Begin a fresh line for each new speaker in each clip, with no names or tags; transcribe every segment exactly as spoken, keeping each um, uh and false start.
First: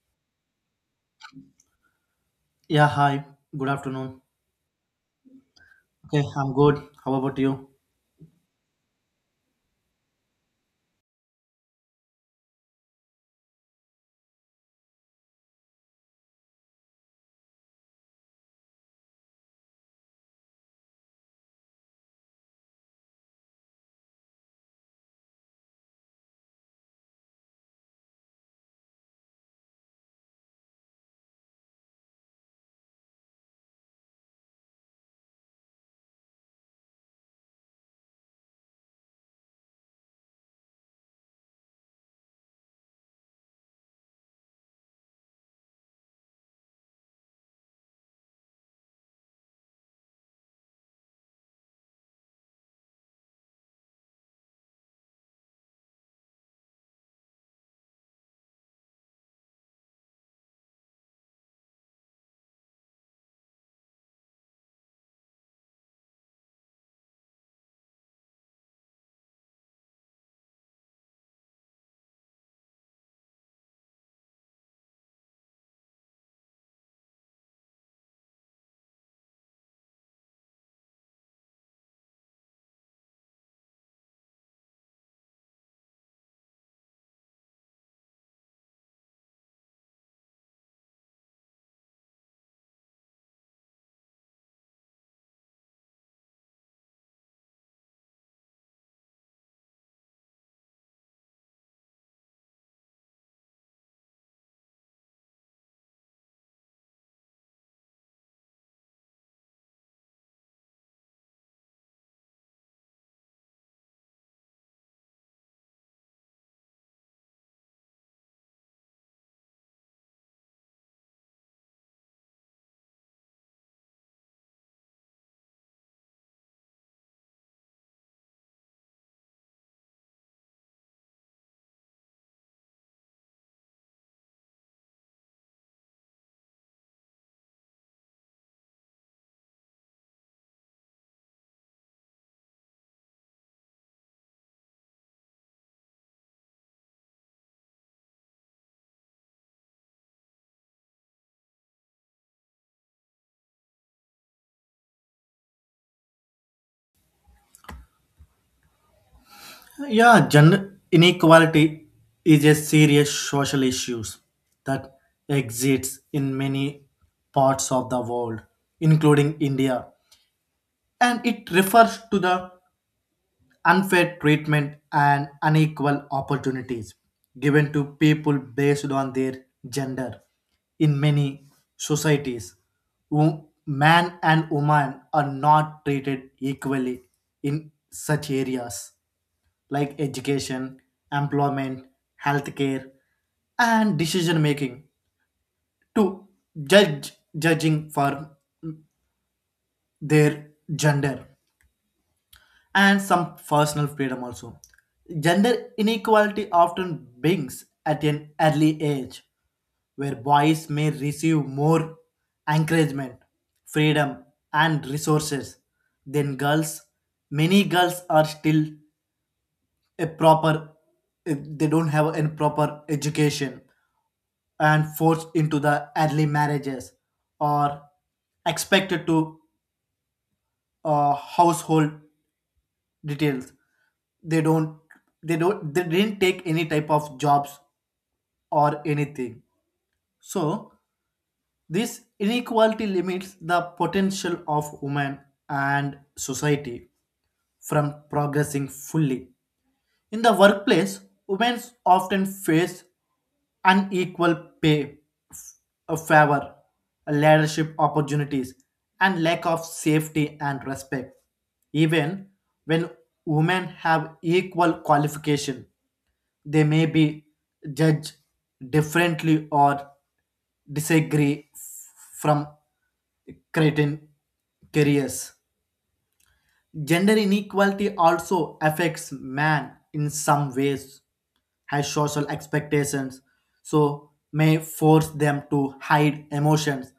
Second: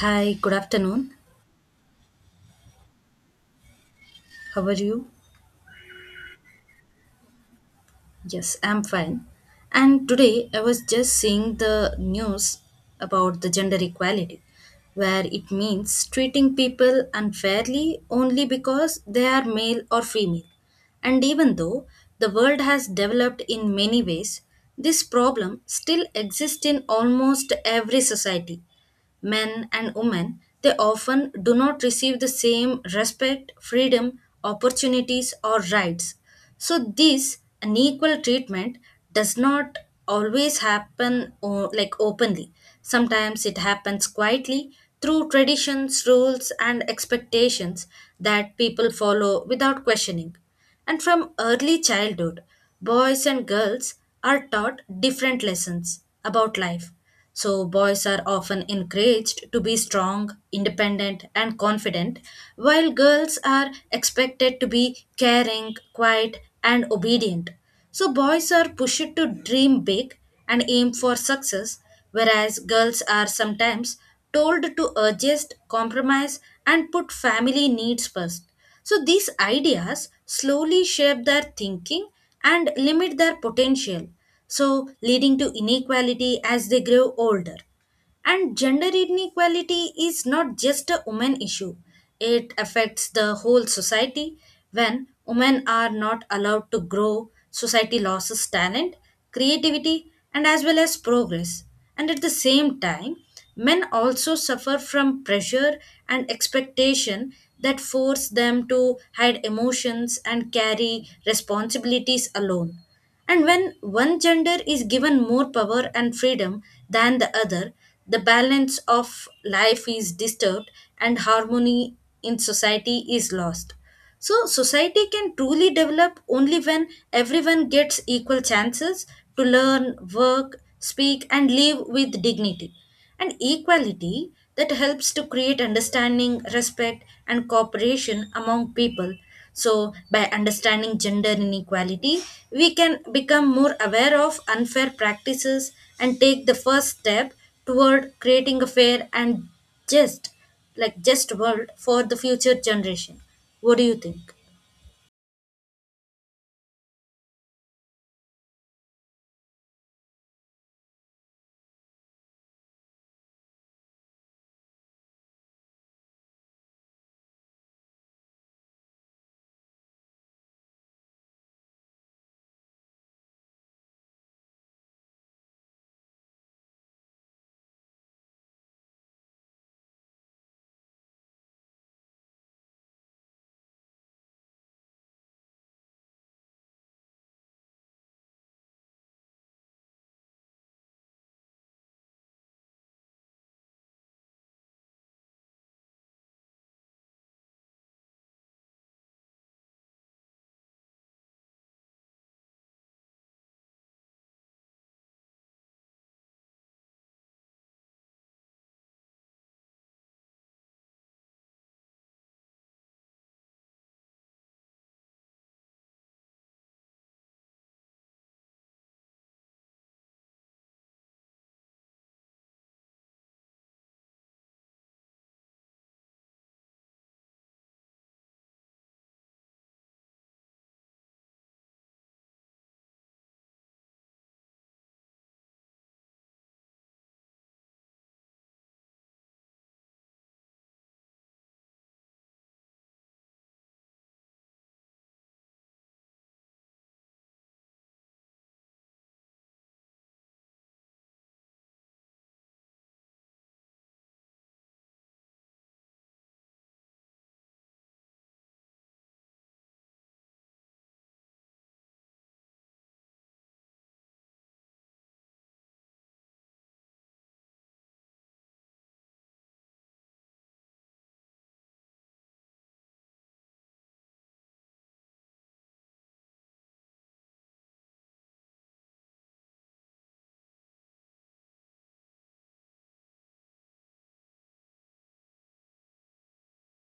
Hi, good afternoon.
Yeah, hi. Good afternoon.
How are you?
Okay, I'm good. How about you?
Yes, I'm fine. And today I was just seeing the news about the gender equality, where it means treating people unfairly only because they are male or female. And even though the world has developed in many ways, this problem still exists in almost every society. Men and women, they often do not receive the same respect, freedom, opportunities, or rights. So, this unequal treatment does not always happen o- like openly. Sometimes it happens quietly through traditions, rules, and expectations that people follow without questioning. And from early childhood, boys and girls are taught different lessons about life. So, boys are often encouraged to be strong, independent, and confident, while girls are expected to be caring, quiet, and obedient. So, boys are pushed to dream big and aim for success, whereas girls are sometimes told to adjust, compromise, and put family needs first. So these ideas slowly shape their thinking and limit their potential, so leading to inequality as they grow older. And gender inequality is not just a women issue. It affects the whole society. When women are not allowed to grow, society loses talent, creativity, and as well as progress. And at the same time, men also suffer from pressure and expectation that force them to hide emotions and carry responsibilities alone, and when one gender is given more power and freedom than the other, the balance of life is disturbed and harmony in society is lost. So, society can truly develop only when everyone gets equal chances to learn, work, speak, and live with dignity. And equality that helps to create understanding, respect, and cooperation among people, so, by understanding gender inequality, we can become more aware of unfair practices and take the first step toward creating a fair and just, like just world for the future generation. What do you think?
Yeah, gender inequality is a serious social issue that exists in many parts of the world, including India. And it refers to the unfair treatment and unequal opportunities given to people based on their gender. In many societies wo- man and woman are not treated equally in such areas like education, employment, healthcare, and decision making, to judge judging for their gender and some personal freedom also. Gender inequality often begins at an early age, where boys may receive more encouragement, freedom, and resources than girls. Many girls are still a proper, eh, they don't have a proper education and forced into the early marriages, or expected to uh, household details. They don't, they don't they didn't take any type of jobs or anything. So this inequality limits the potential of women and society from progressing fully. In the workplace, women often face unequal pay, f- a favor, a leadership opportunities, and lack of safety and respect. Even when women have equal qualification, they may be judged differently or disagree f- from cretin careers. Gender inequality also affects man in some ways, has social expectations, so may force them to hide emotions,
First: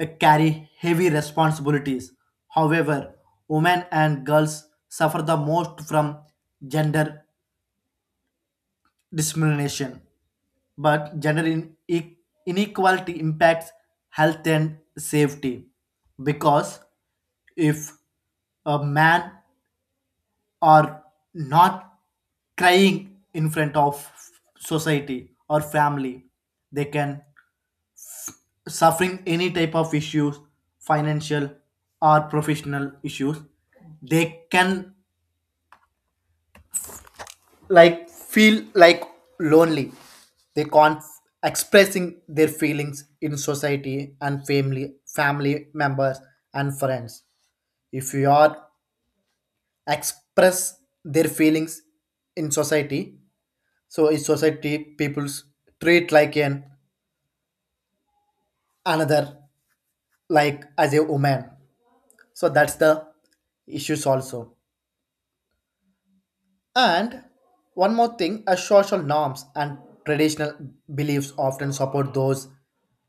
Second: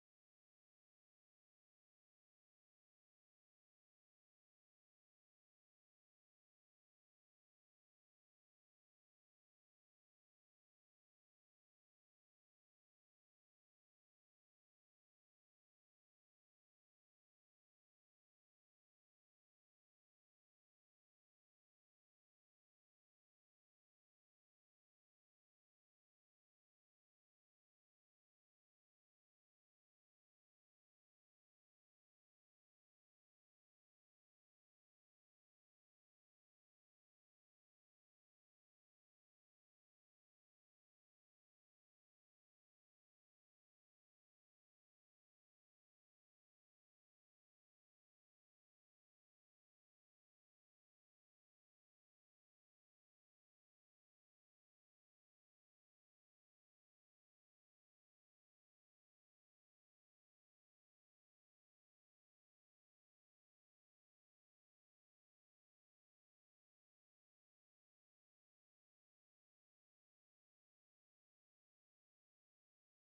uh, carry heavy responsibilities. However, women and girls suffer the most from gender discrimination. But gender in- e- inequality impacts health and safety, because if a man are not crying in front of society or family, they can suffering any type of issues, financial or professional issues. They can like feel like lonely. They can't expressing their feelings in society and family family members and friends. If you are express their feelings in society, so in society people's treat like an another, like as a woman. So that's the issues also. And one more thing, as social norms and traditional beliefs often support those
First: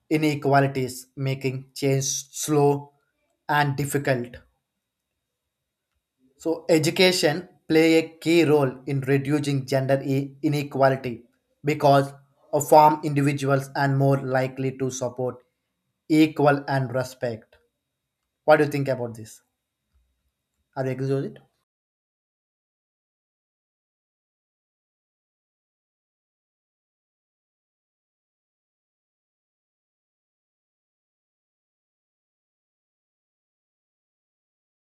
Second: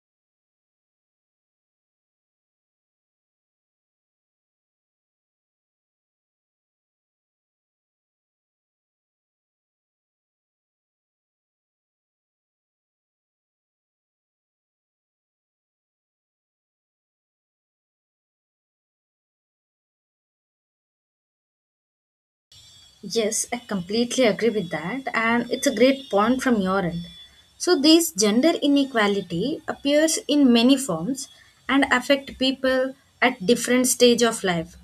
inequalities, making change slow and difficult. So education play a key role in reducing gender i- inequality, because a farm individuals and more likely to support equal and respect. What do you think about this? Are you agree with it?
Yes, I completely agree with that, and it's a great point from your end. So, this gender inequality appears in many forms and affect people at different stage of life.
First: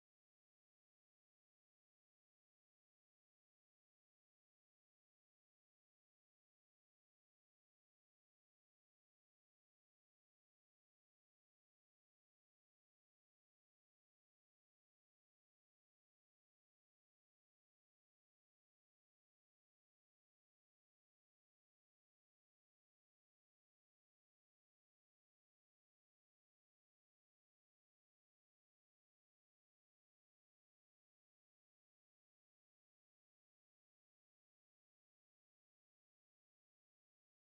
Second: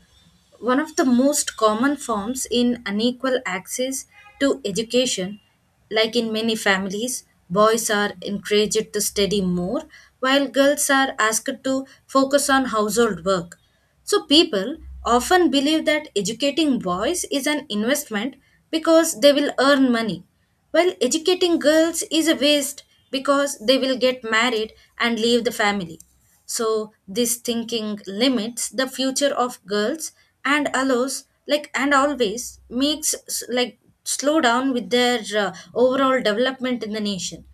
One of the most common forms in unequal access to education, like in many families, boys are encouraged to study more while girls are asked to focus on household work. So people often believe that educating boys is an investment because they will earn money, while educating girls is a waste because they will get married and leave the family. So this thinking limits the future of girls and allows like and always makes s- like slow down with their uh, overall development in the nation.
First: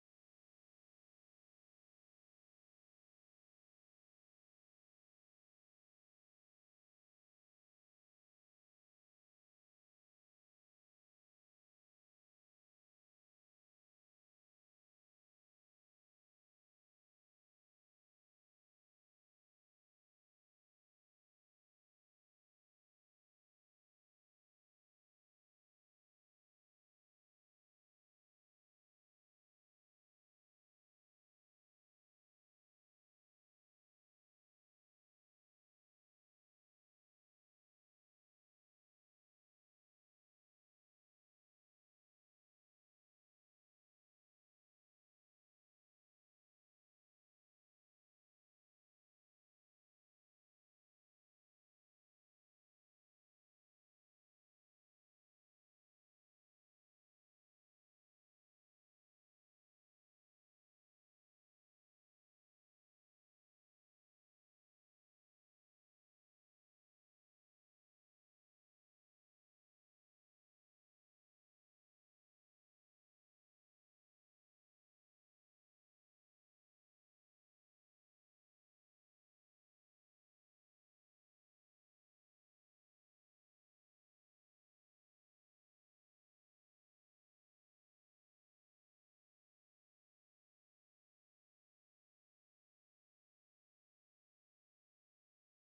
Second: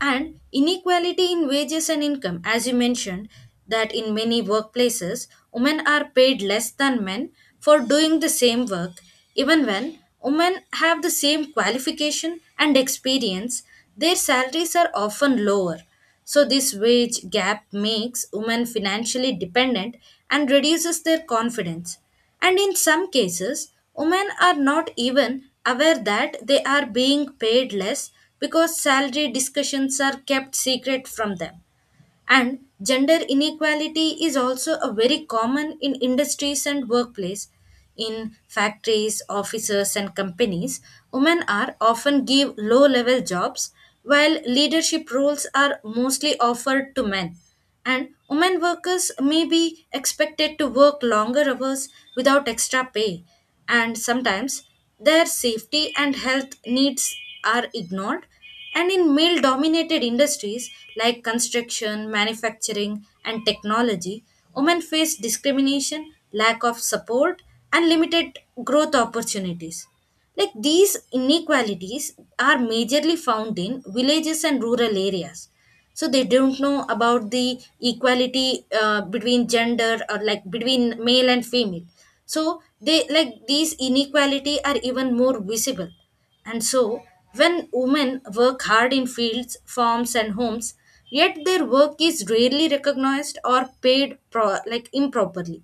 And inequality in wages and income, as you mentioned, that in many workplaces women are paid less than men for doing the same work. Even when women have the same qualification and experience, their salaries are often lower. So this wage gap makes women financially dependent and reduces their confidence, and in some cases, women are not even aware that they are being paid less because salary discussions are kept secret from them. And gender inequality is also a very common in industries and workplace. In factories, offices, and companies, women are often give low level jobs while leadership roles are mostly offered to men, and women workers may be expected to work longer hours without extra pay, and sometimes their safety and health needs are ignored. And in male dominated industries like construction, manufacturing, and technology, women face discrimination, lack of support, and limited growth opportunities. Like these inequalities are majorly found in villages and rural areas, so they don't know about the equality uh, between gender or like between male and female. So they like these inequality are even more visible, and so when women work hard in fields, farms, and homes, yet their work is rarely recognized or paid pro- like improperly.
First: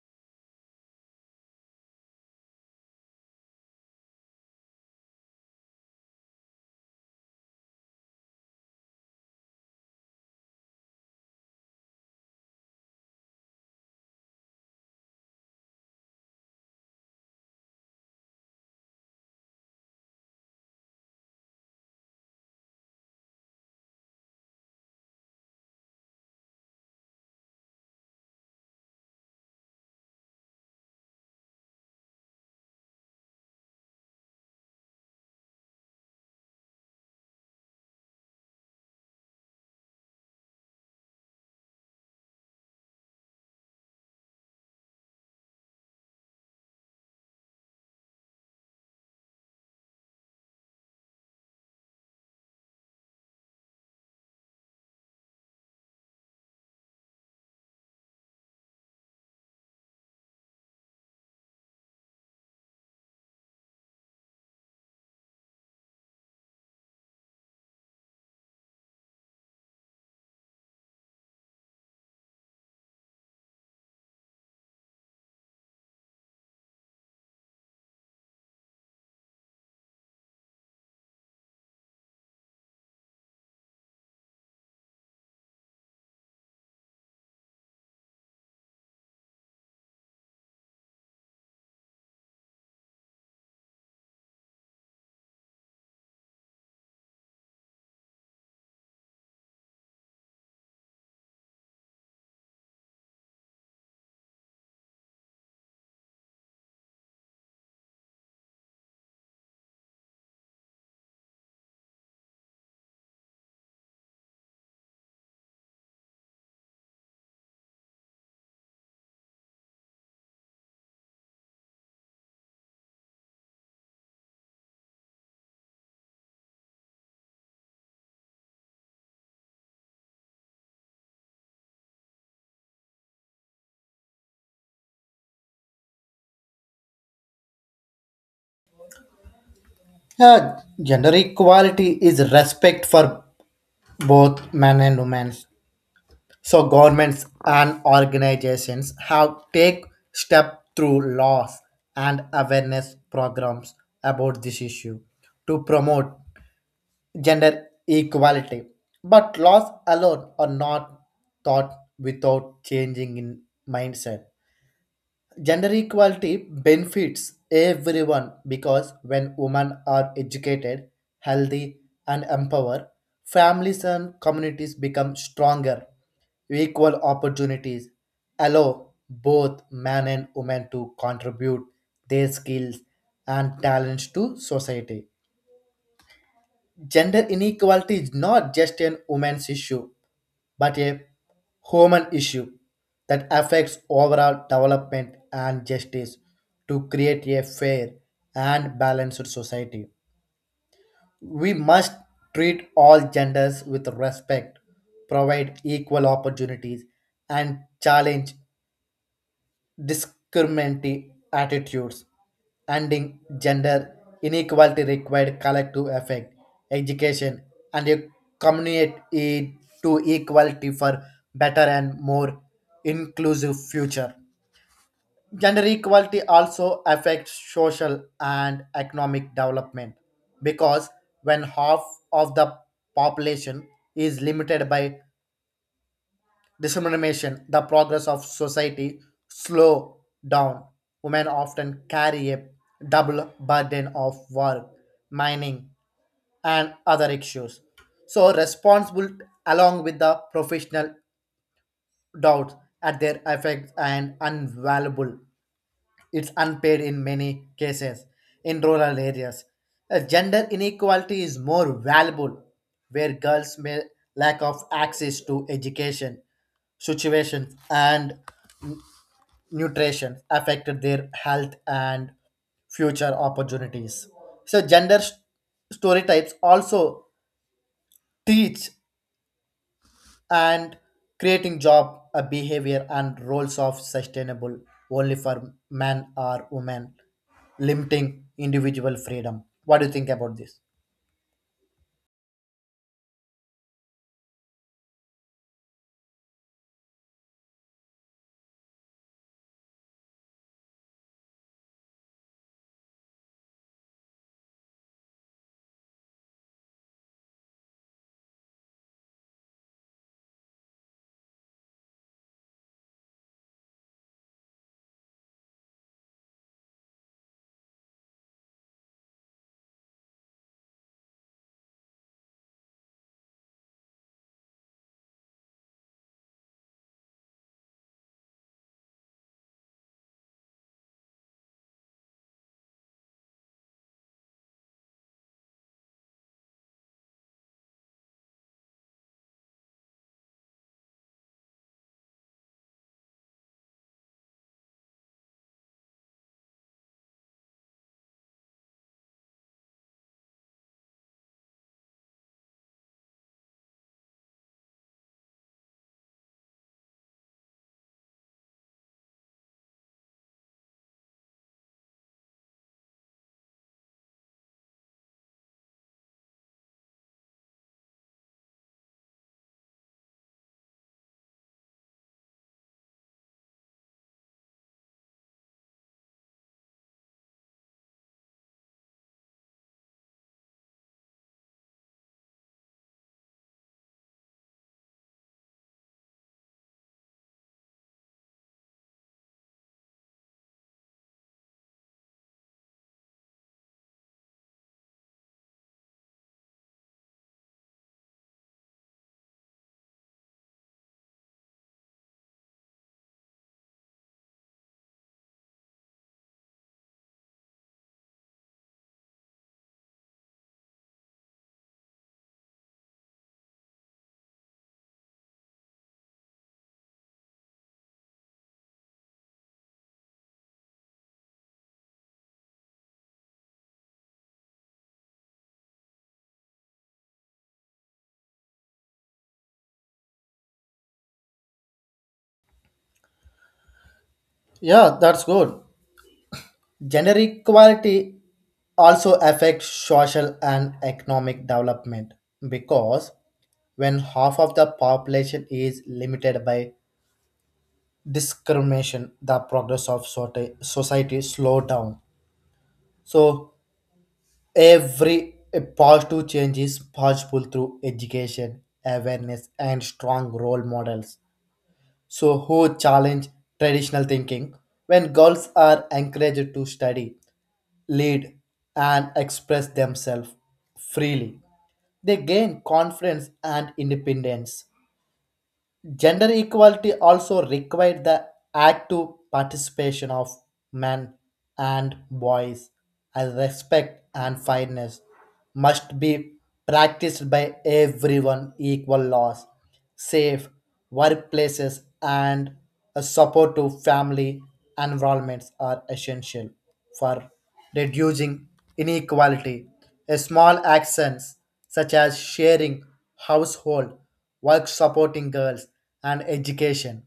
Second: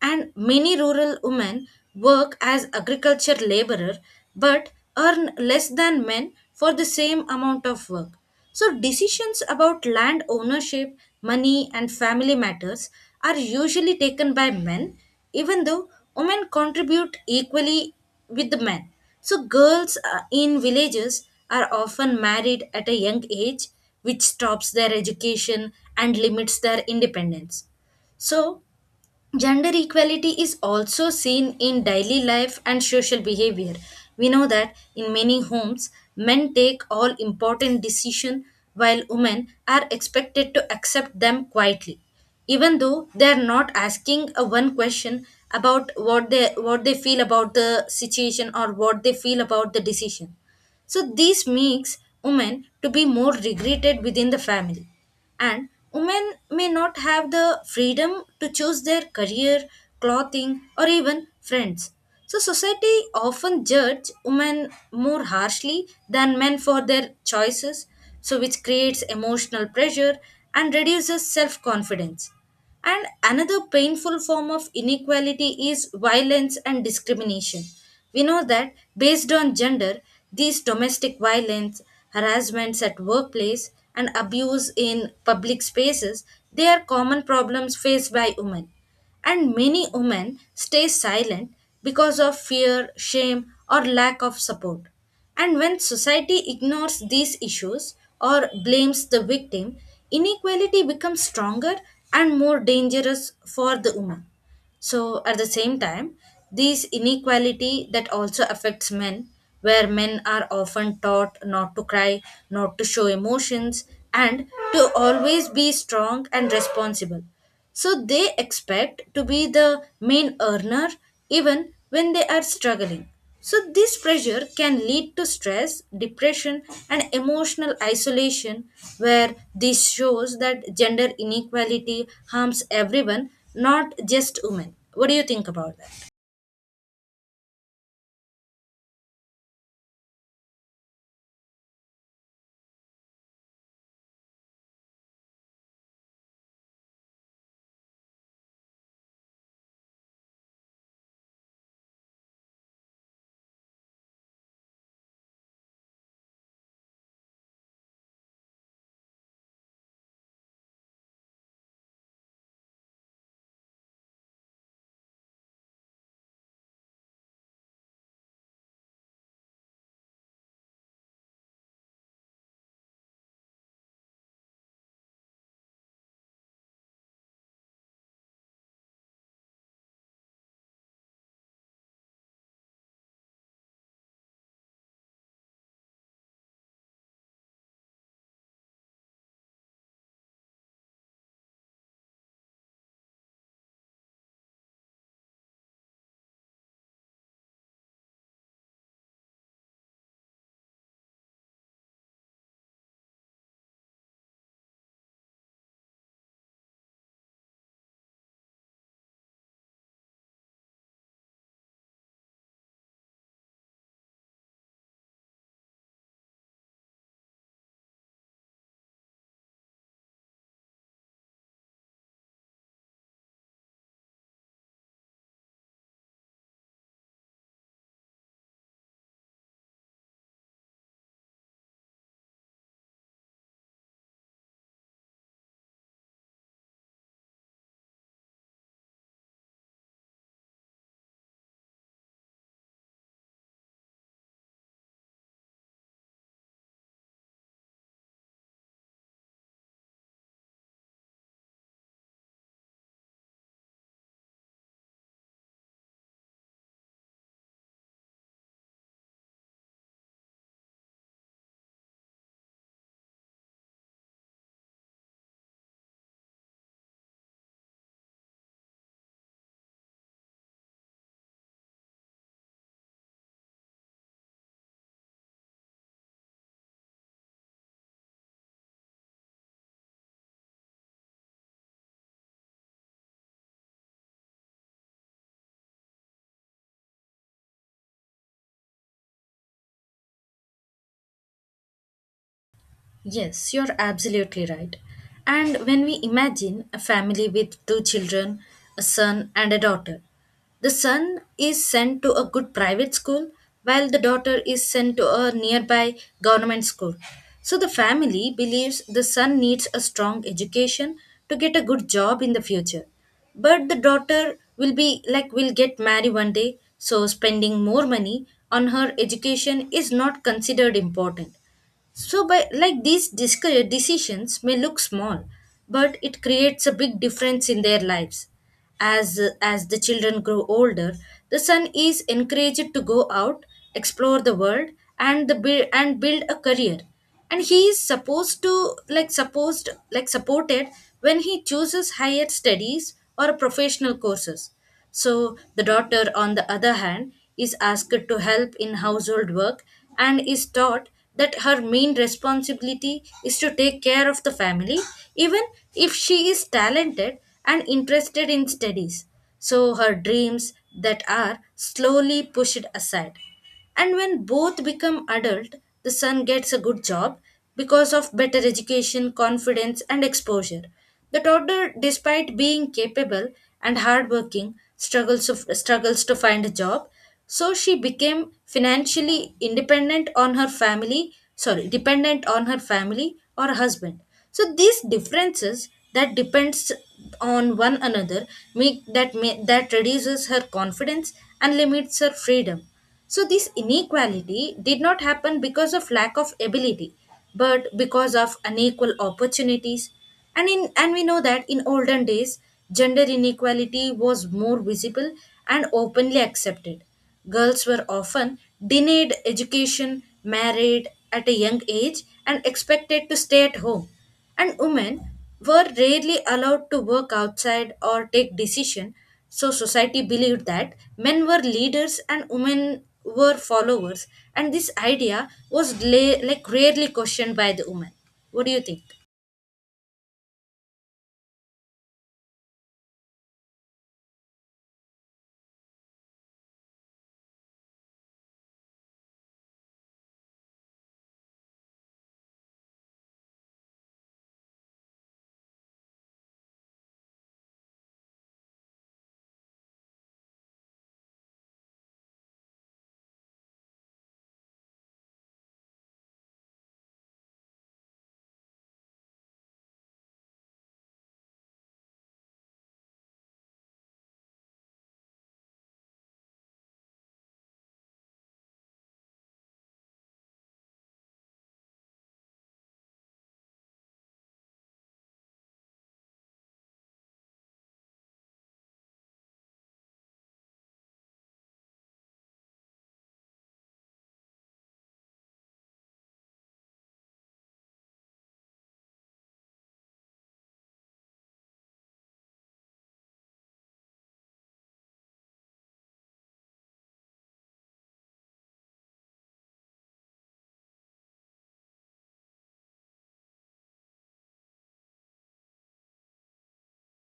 And many rural women work as agriculture laborer but earn less than men for the same amount of work. So decisions about land ownership, money, and family matters are usually taken by men, even though women contribute equally with the men. So girls uh, in villages are often married at a young age, which stops their education and limits their independence. So gender equality is also seen in daily life and social behavior. We know that in many homes, men take all important decisions while women are expected to accept them quietly, even though they are not asking a one question about what they what they feel about the situation or what they feel about the decision. So this makes women to be more regretted within the family, and women may not have the freedom to choose their career, clothing, or even friends. So, society often judge women more harshly than men for their choices, so which creates emotional pressure and reduces self confidence. And another painful form of inequality is violence and discrimination. We know that based on gender, these domestic violence, harassments at workplace, and abuse in public spaces, they are common problems faced by women. And many women stay silent because of fear, shame, or lack of support. And when society ignores these issues or blames the victim, inequality becomes stronger and more dangerous for the woman. So at the same time, this inequality that also affects men, where men are often taught not to cry, not to show emotions, and to always be strong and responsible. So they expect to be the main earner even when they are struggling. So, this pressure can lead to stress, depression, and emotional isolation, where this shows that gender inequality harms everyone, not just women. What do you think about that?
Yeah, gender equality is respect for both men and women. So governments and organizations have take step through laws and awareness programs about this issue to promote gender equality. But laws alone are not thought without changing in mindset. Gender equality benefits everyone, because when women are educated, healthy, and empowered, families and communities become stronger. Equal opportunities allow both men and women to contribute their skills and talents to society. Gender inequality is not just an woman's issue, but a human issue that affects overall development and justice. To create a fair and balanced society, we must treat all genders with respect, provide equal opportunities, and challenge discriminatory attitudes. Ending gender inequality required collective effect, education, and a community to equality for better and more inclusive future. Gender equality also affects social and economic development, because when half of the population is limited by discrimination, the progress of society slow down. Women often carry a double burden of work, mining, and other issues. So responsible along with the professional doubts at their effects and unvaluable, it's unpaid in many cases in rural areas. Uh, Gender inequality is more valuable, where girls may lack of access to education, situations and nutrition affected their health and future opportunities. So gender st- stereotypes also teach and creating job a behavior and roles of sustainable only for man or woman, limiting individual freedom. What do you think about this?
Yes, you're absolutely right. And when we imagine a family with two children, a son and a daughter, the son is sent to a good private school while the daughter is sent to a nearby government school. So the family believes the son needs a strong education to get a good job in the future. But the daughter will be like, will get married one day, so spending more money on her education is not considered important. So, by like these disc- uh, decisions may look small, but it creates a big difference in their lives. As as the children grow older, the son is encouraged to go out, explore the world, and the bui- and build a career, and he is supposed to like supposed like supported when he chooses higher studies or professional courses. So the daughter, on the other hand, is asked to help in household work and is taught that her main responsibility is to take care of the family, even if she is talented and interested in studies. So her dreams that are slowly pushed aside. And when both become adult, the son gets a good job because of better education, confidence, and exposure. The toddler, despite being capable and hardworking, struggles of, struggles to find a job. So she became financially independent on her family, sorry, dependent on her family or husband. So these differences that depends on one another make that may, that reduces her confidence and limits her freedom. So, this inequality did not happen because of lack of ability, but because of unequal opportunities. And, in, and we know that in olden days, gender inequality was more visible and openly accepted. Girls were often denied education, married at a young age, and expected to stay at home, and women were rarely allowed to work outside or take decision. So society believed that men were leaders and women were followers, and this idea was la- like rarely questioned by the women. What do you think?
Yeah, that's good. Gender equality also affects social and economic development, because when half of the population is limited by discrimination, the progress of soci- society slow down. So every positive change is possible through education, awareness, and strong role models. So, who challenge traditional thinking? When girls are encouraged to study, lead, and express themselves freely, they gain confidence and independence. Gender equality also required the active participation of men and boys, as respect and fairness must be practiced by everyone. Equal laws, safe workplaces, and a support family environments are essential for reducing inequality. A small actions such as sharing household work, supporting girls and education,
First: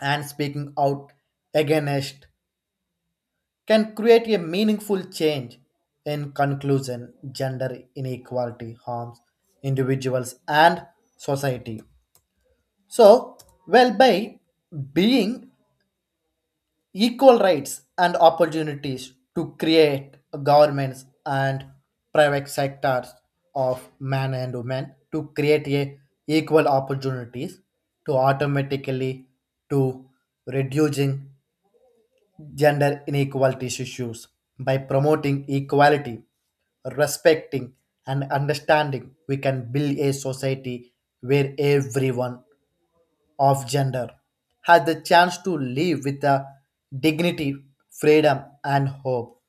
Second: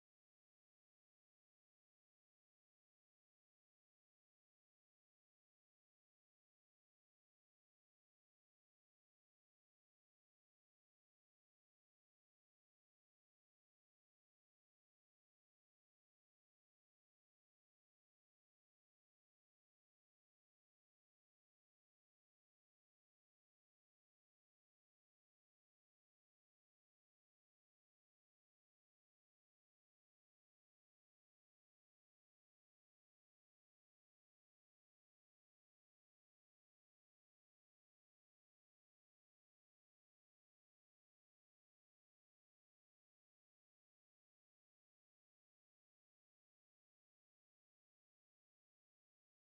and speaking out against can create a meaningful change. In conclusion, gender inequality harms individuals and society. So, well, by being equal rights and opportunities to create governments and private sectors of men and women, to create a equal opportunities, to automatically to reducing gender inequalities issues by promoting equality, respecting and understanding, we can build a society where everyone of gender has the chance to live with a dignity, freedom, and hope.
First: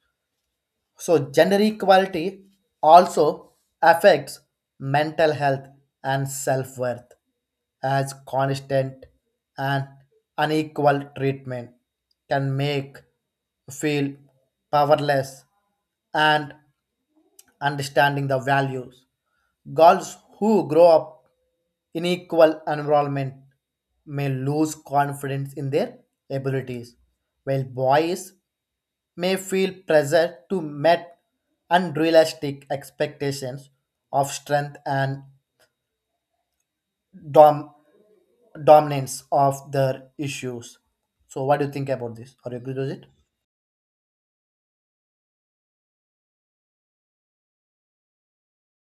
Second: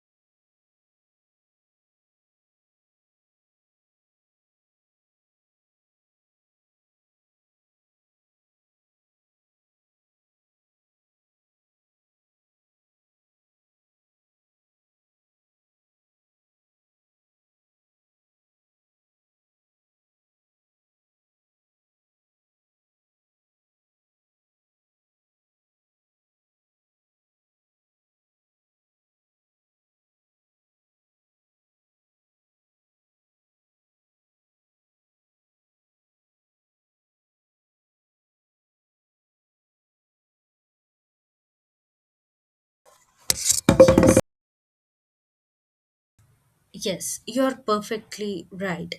So, gender equality also affects mental health and self worth, as constant and unequal treatment can make feel powerless and understanding the values. Girls who grow up in equal environment may lose confidence in their abilities, while boys may feel pressure to meet unrealistic expectations of strength and dom- dominance of their issues. So, what do you think about this? Are you agree with it?
Yes, you're perfectly right.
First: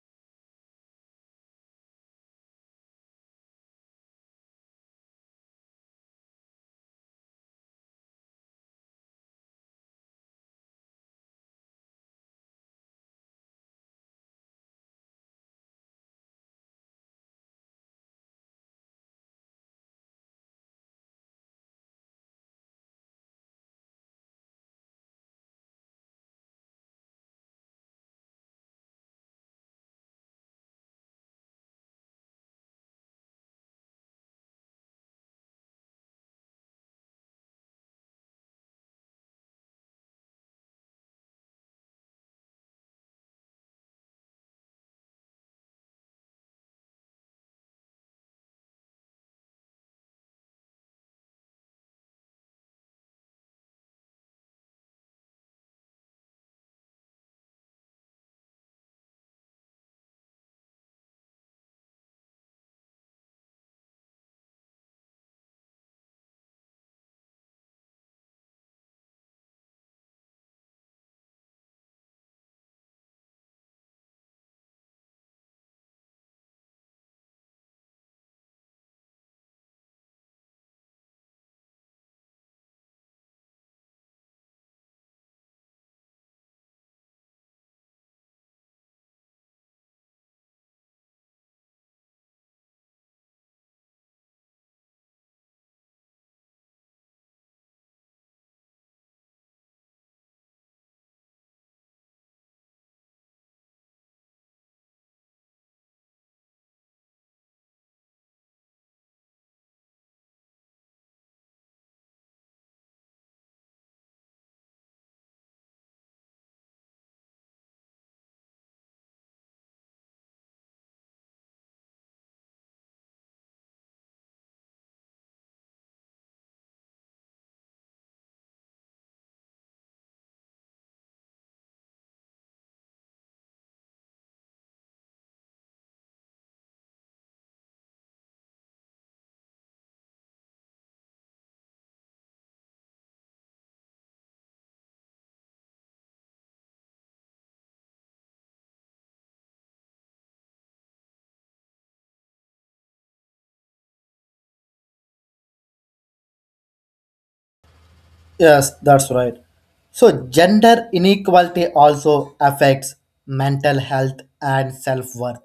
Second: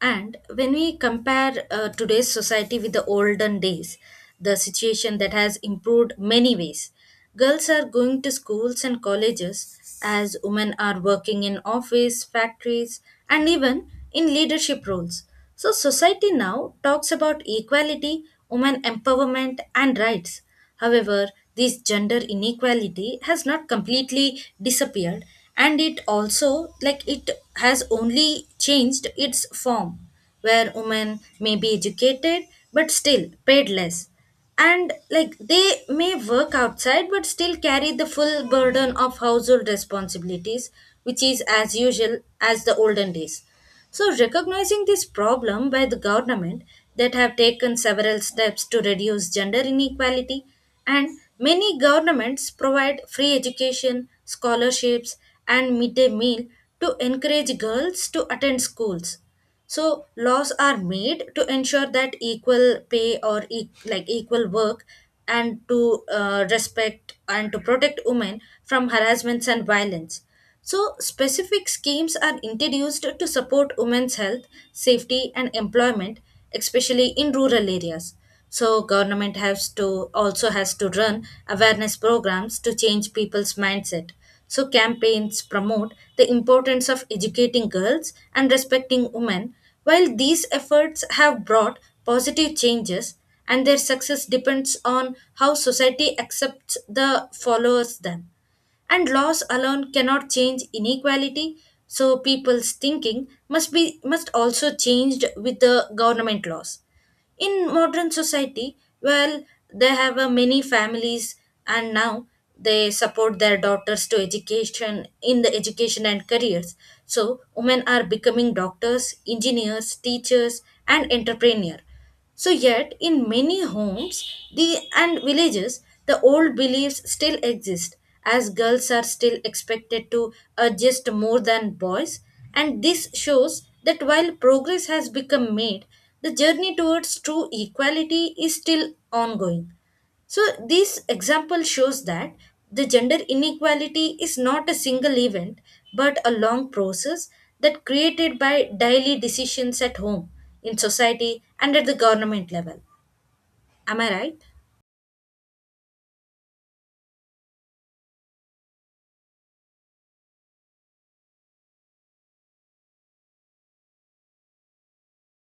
And when we compare uh, today's society with the olden days, the situation that has improved many ways. Girls are going to schools and colleges, as women are working in office, factories, and even in leadership roles. So society now talks about equality, women empowerment, and rights. However, this gender inequality has not completely disappeared, and it also like it has only changed its form, where women may be educated but still paid less, and like they may work outside but still carry the full burden of household responsibilities, which is as usual as the olden days. So, recognizing this problem by the government that have taken several steps to reduce gender inequality, and many governments provide free education, scholarships, and midday meal to encourage girls to attend schools. So, laws are made to ensure that equal pay or e- like equal work, and to uh, respect and to protect women from harassments and violence. So, specific schemes are introduced to support women's health, safety, and employment, especially in rural areas. So, government has to also has to run awareness programs to change people's mindset. So, campaigns promote the importance of educating girls and respecting women. While these efforts have brought positive changes, and their success depends on how society accepts the followers them, and laws alone cannot change inequality, so people's thinking must be must also changed with the government laws in modern society. Well, they have uh, many families, and now they support their daughters to education, in the education and careers. So women are becoming doctors, engineers, teachers, and entrepreneur. So, yet in many homes the, and villages, the old beliefs still exist, as girls are still expected to adjust more than boys. And this shows that while progress has become made, the journey towards true equality is still ongoing. So this example shows that the gender inequality is not a single event, but a long process that created by daily decisions at home, in society, and at the government level. Am I right?
Yes, that's right. So, gender inequality also affects mental health and self worth.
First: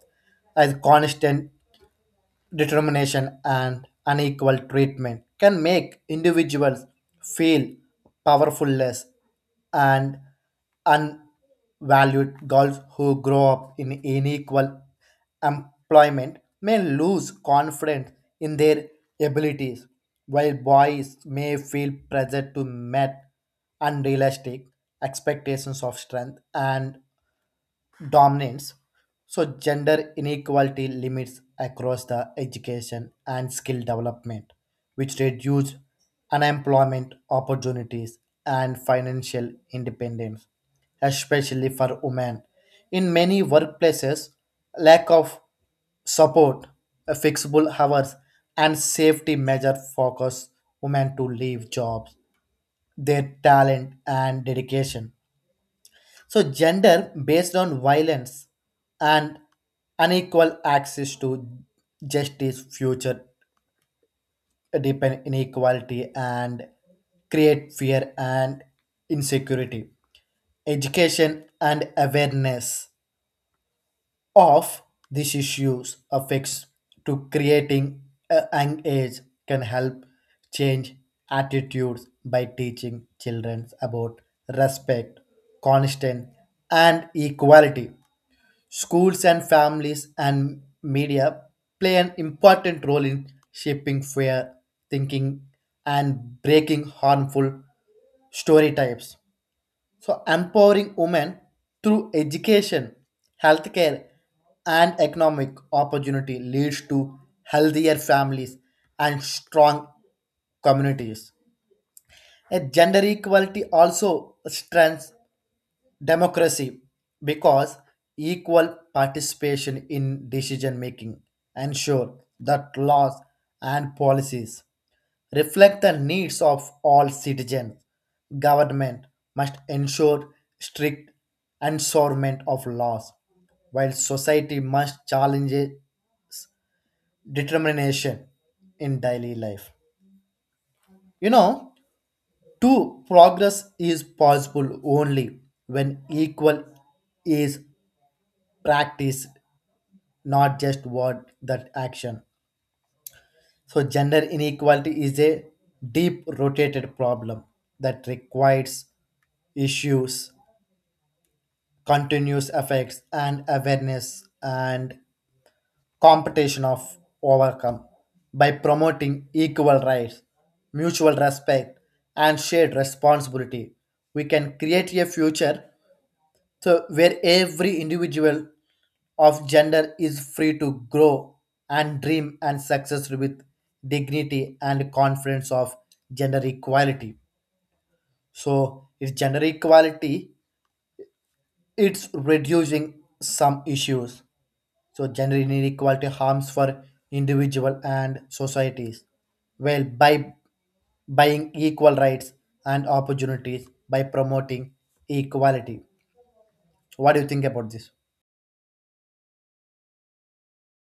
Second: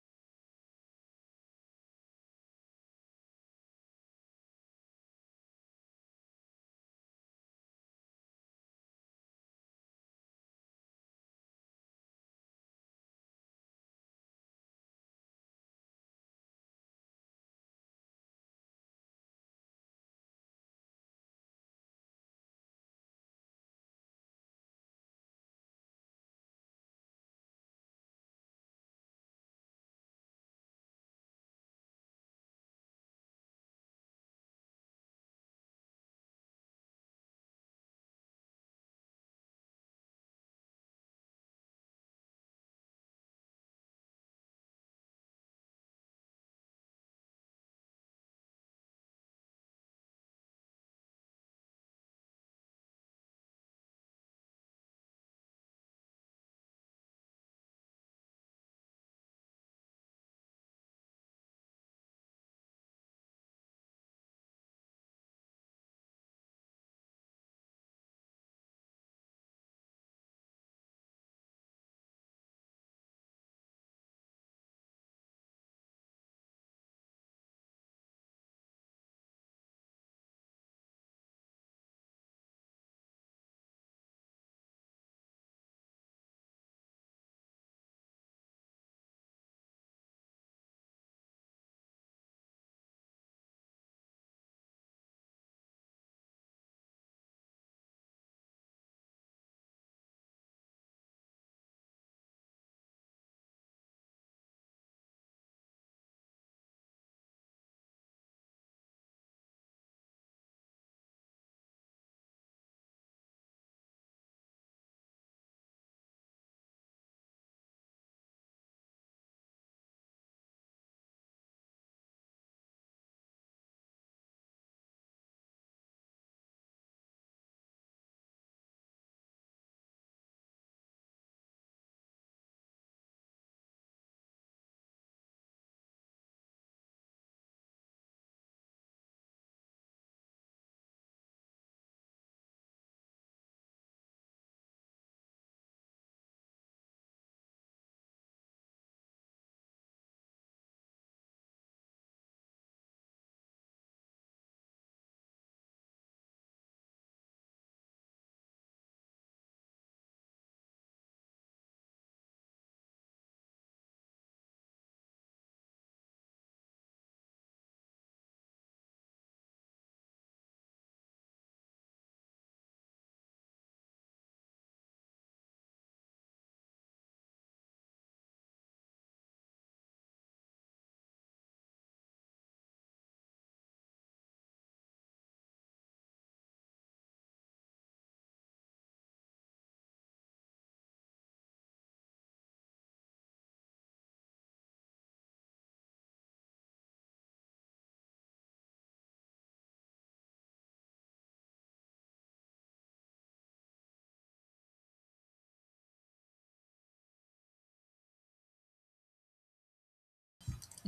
As constant determination and unequal treatment can make individuals feel powerfulless and unvalued. Girls who grow up in unequal employment may lose confidence in their abilities, while boys may feel pressure to meet unrealistic expectations of strength and dominance. So, gender inequality limits across the education and skill development, which reduce unemployment opportunities and financial independence, especially for women. In many workplaces, lack of support, uh, fixable hours, and safety measures focus women to leave jobs, their talent and dedication. So, gender based on violence and unequal access to justice, future depend inequality, and create fear and insecurity. Education and awareness of these issues affects to creating a young age can help change attitudes by teaching children about respect, constant, and equality. Schools and families and media play an important role in shaping fair thinking and breaking harmful story types. So, empowering women through education, healthcare, and economic opportunity leads to healthier families and strong communities. A gender equality also strengthens democracy, because equal participation in decision making ensure that laws and policies reflect the needs of all citizens. Government must ensure strict enforcement of laws, while society must challenge determination in daily life, you know, two progress is possible only when equal is practiced, not just what that action. So, gender inequality is a deep rotated problem that requires issues, continuous effects, and awareness and competition of overcome. By promoting equal rights, mutual respect, and shared responsibility, we can create a future so where every individual of gender is free to grow and dream and success with dignity and confidence of gender equality. So it's gender equality, it's reducing some issues. So gender inequality harms for individual and societies. Well, by buying equal rights and opportunities, by promoting equality, what do you think about this?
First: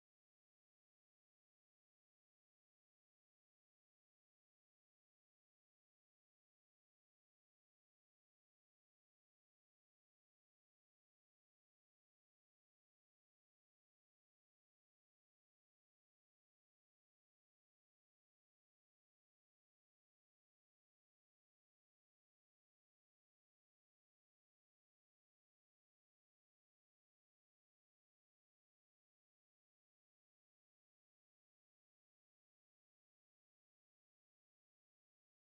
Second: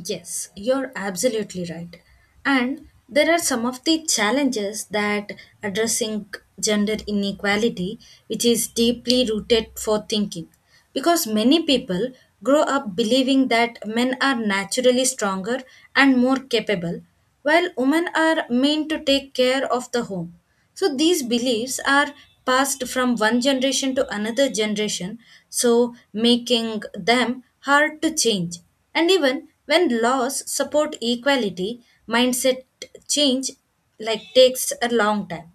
Yes, you're absolutely right. And there are some of the challenges that addressing gender inequality, which is deeply rooted for thinking. Because many people grow up believing that men are naturally stronger and more capable, while women are meant to take care of the home. So these beliefs are passed from one generation to another generation, so making them hard to change. And even when laws support equality, mindset change like takes a long time.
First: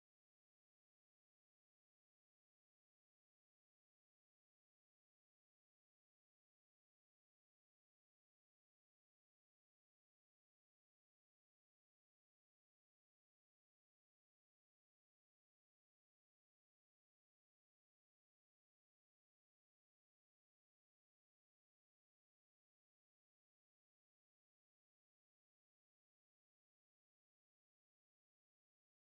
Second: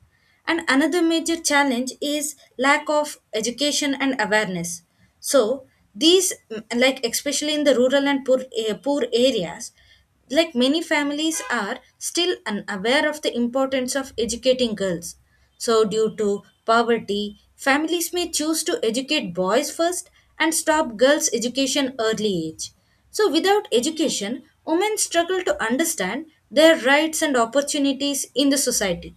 And another major challenge is lack of education and awareness. So these mm, like especially in the rural and poor, eh, poor areas, like many families are still unaware of the importance of educating girls. So, due to poverty, families may choose to educate boys first and stop girls' education early age. So, without education, women struggle to understand their rights and opportunities in the society,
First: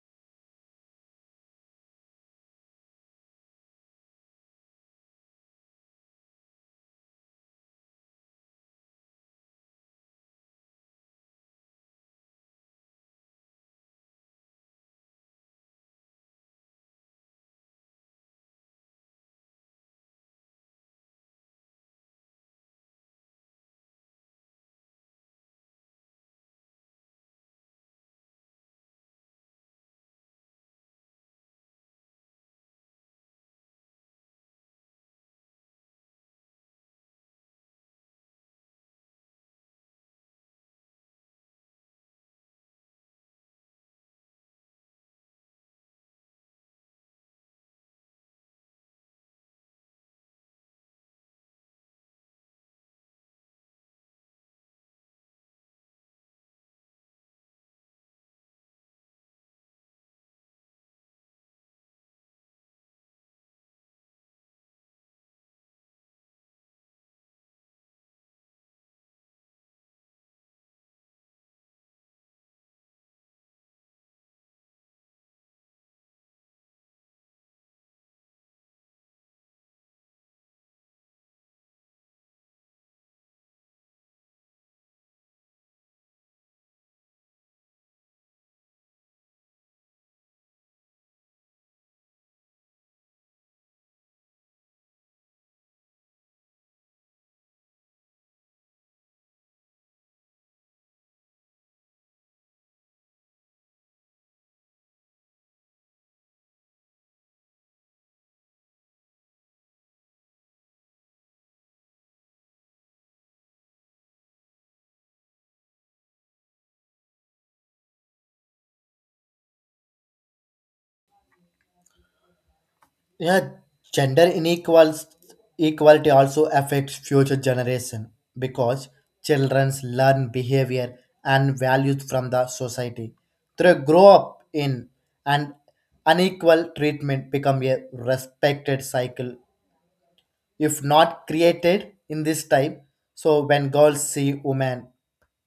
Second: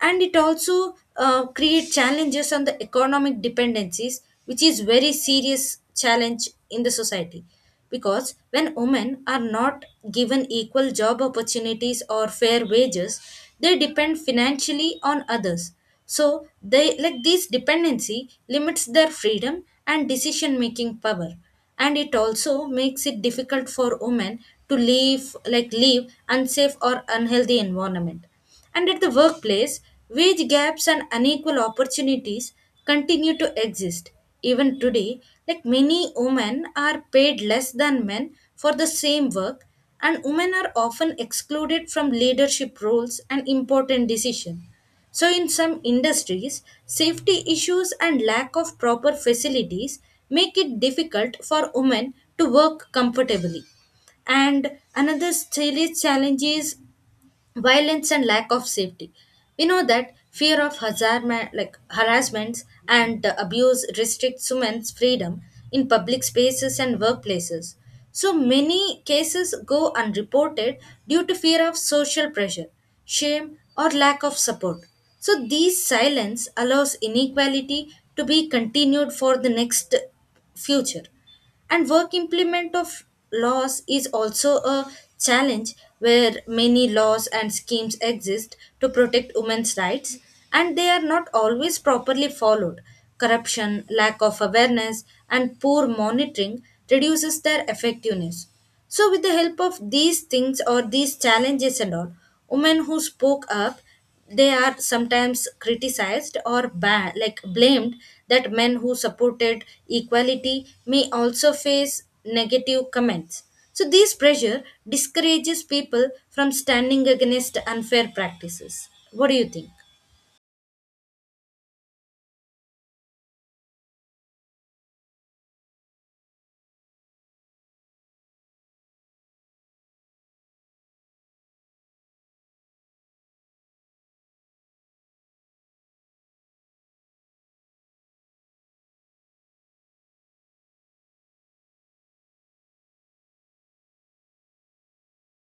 and it also uh, create challenges on the economic dependencies, which is very serious challenge in the society, because when women are not given equal job opportunities or fair wages, they depend financially on others. So they like this dependency limits their freedom and decision making power, and it also makes it difficult for women to leave like leave unsafe or unhealthy environment. And at the workplace, wage gaps and unequal opportunities continue to exist. Even today, like many women are paid less than men for the same work, and women are often excluded from leadership roles and important decisions. So, in some industries, safety issues and lack of proper facilities make it difficult for women to work comfortably. And another serious challenge is violence and lack of safety. We know that fear of hazarma- like harassments and uh, abuse restricts women's freedom in public spaces and workplaces, so many cases go unreported due to fear of social pressure, shame, or lack of support. So these silence allows inequality to be continued for the next future. And work implement of laws is also a challenge, where many laws and schemes exist to protect women's rights, and they are not always properly followed. Corruption, lack of awareness, and poor monitoring reduces their effectiveness. So with the help of these things or these challenges and all, women who spoke up, they are sometimes criticized or ba- like blamed. That men who supported equality may also face negative comments, so this pressure discourages people from standing against unfair practices. What do you think?
Yeah, gender inequals equality also affects future generation, because children learn behavior and values from the society they grow up in. And unequal treatment become a respected cycle if not created in this time. So when girls see women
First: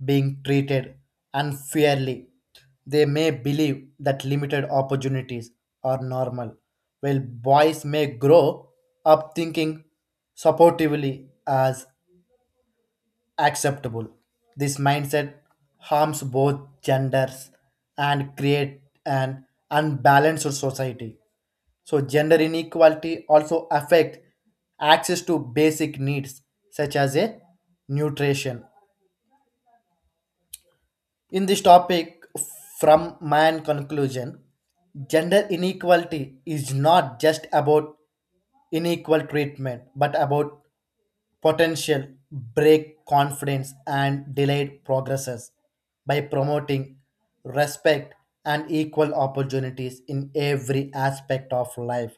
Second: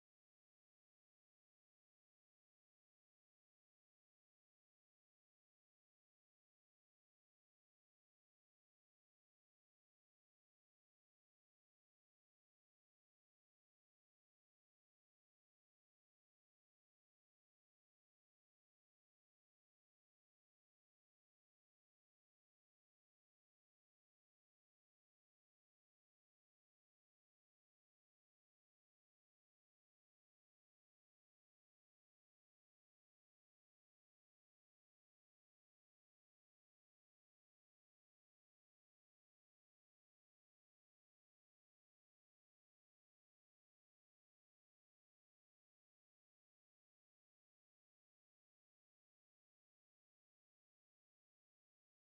being treated unfairly, they may believe that limited opportunities are normal, while boys may grow up thinking supportively as acceptable. This mindset harms both genders and create an unbalanced society. So gender inequality also affect access to basic needs such as a nutrition. In this topic, from my conclusion, gender inequality is not just about unequal treatment, but about potential break confidence and delayed progresses. By promoting respect and equal opportunities in every aspect of life,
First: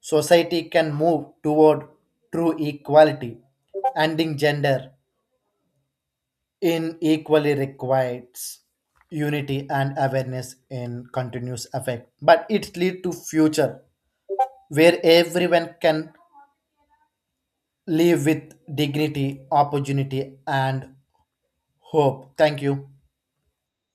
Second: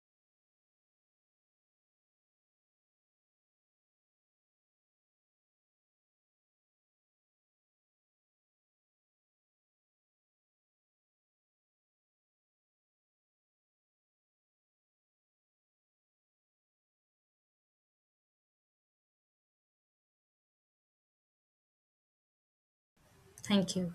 society can move toward true equality. Ending gender in equally requires unity and awareness in continuous effect, but it lead to future where everyone can live with dignity, opportunity, and hope. Thank you.
Thank you.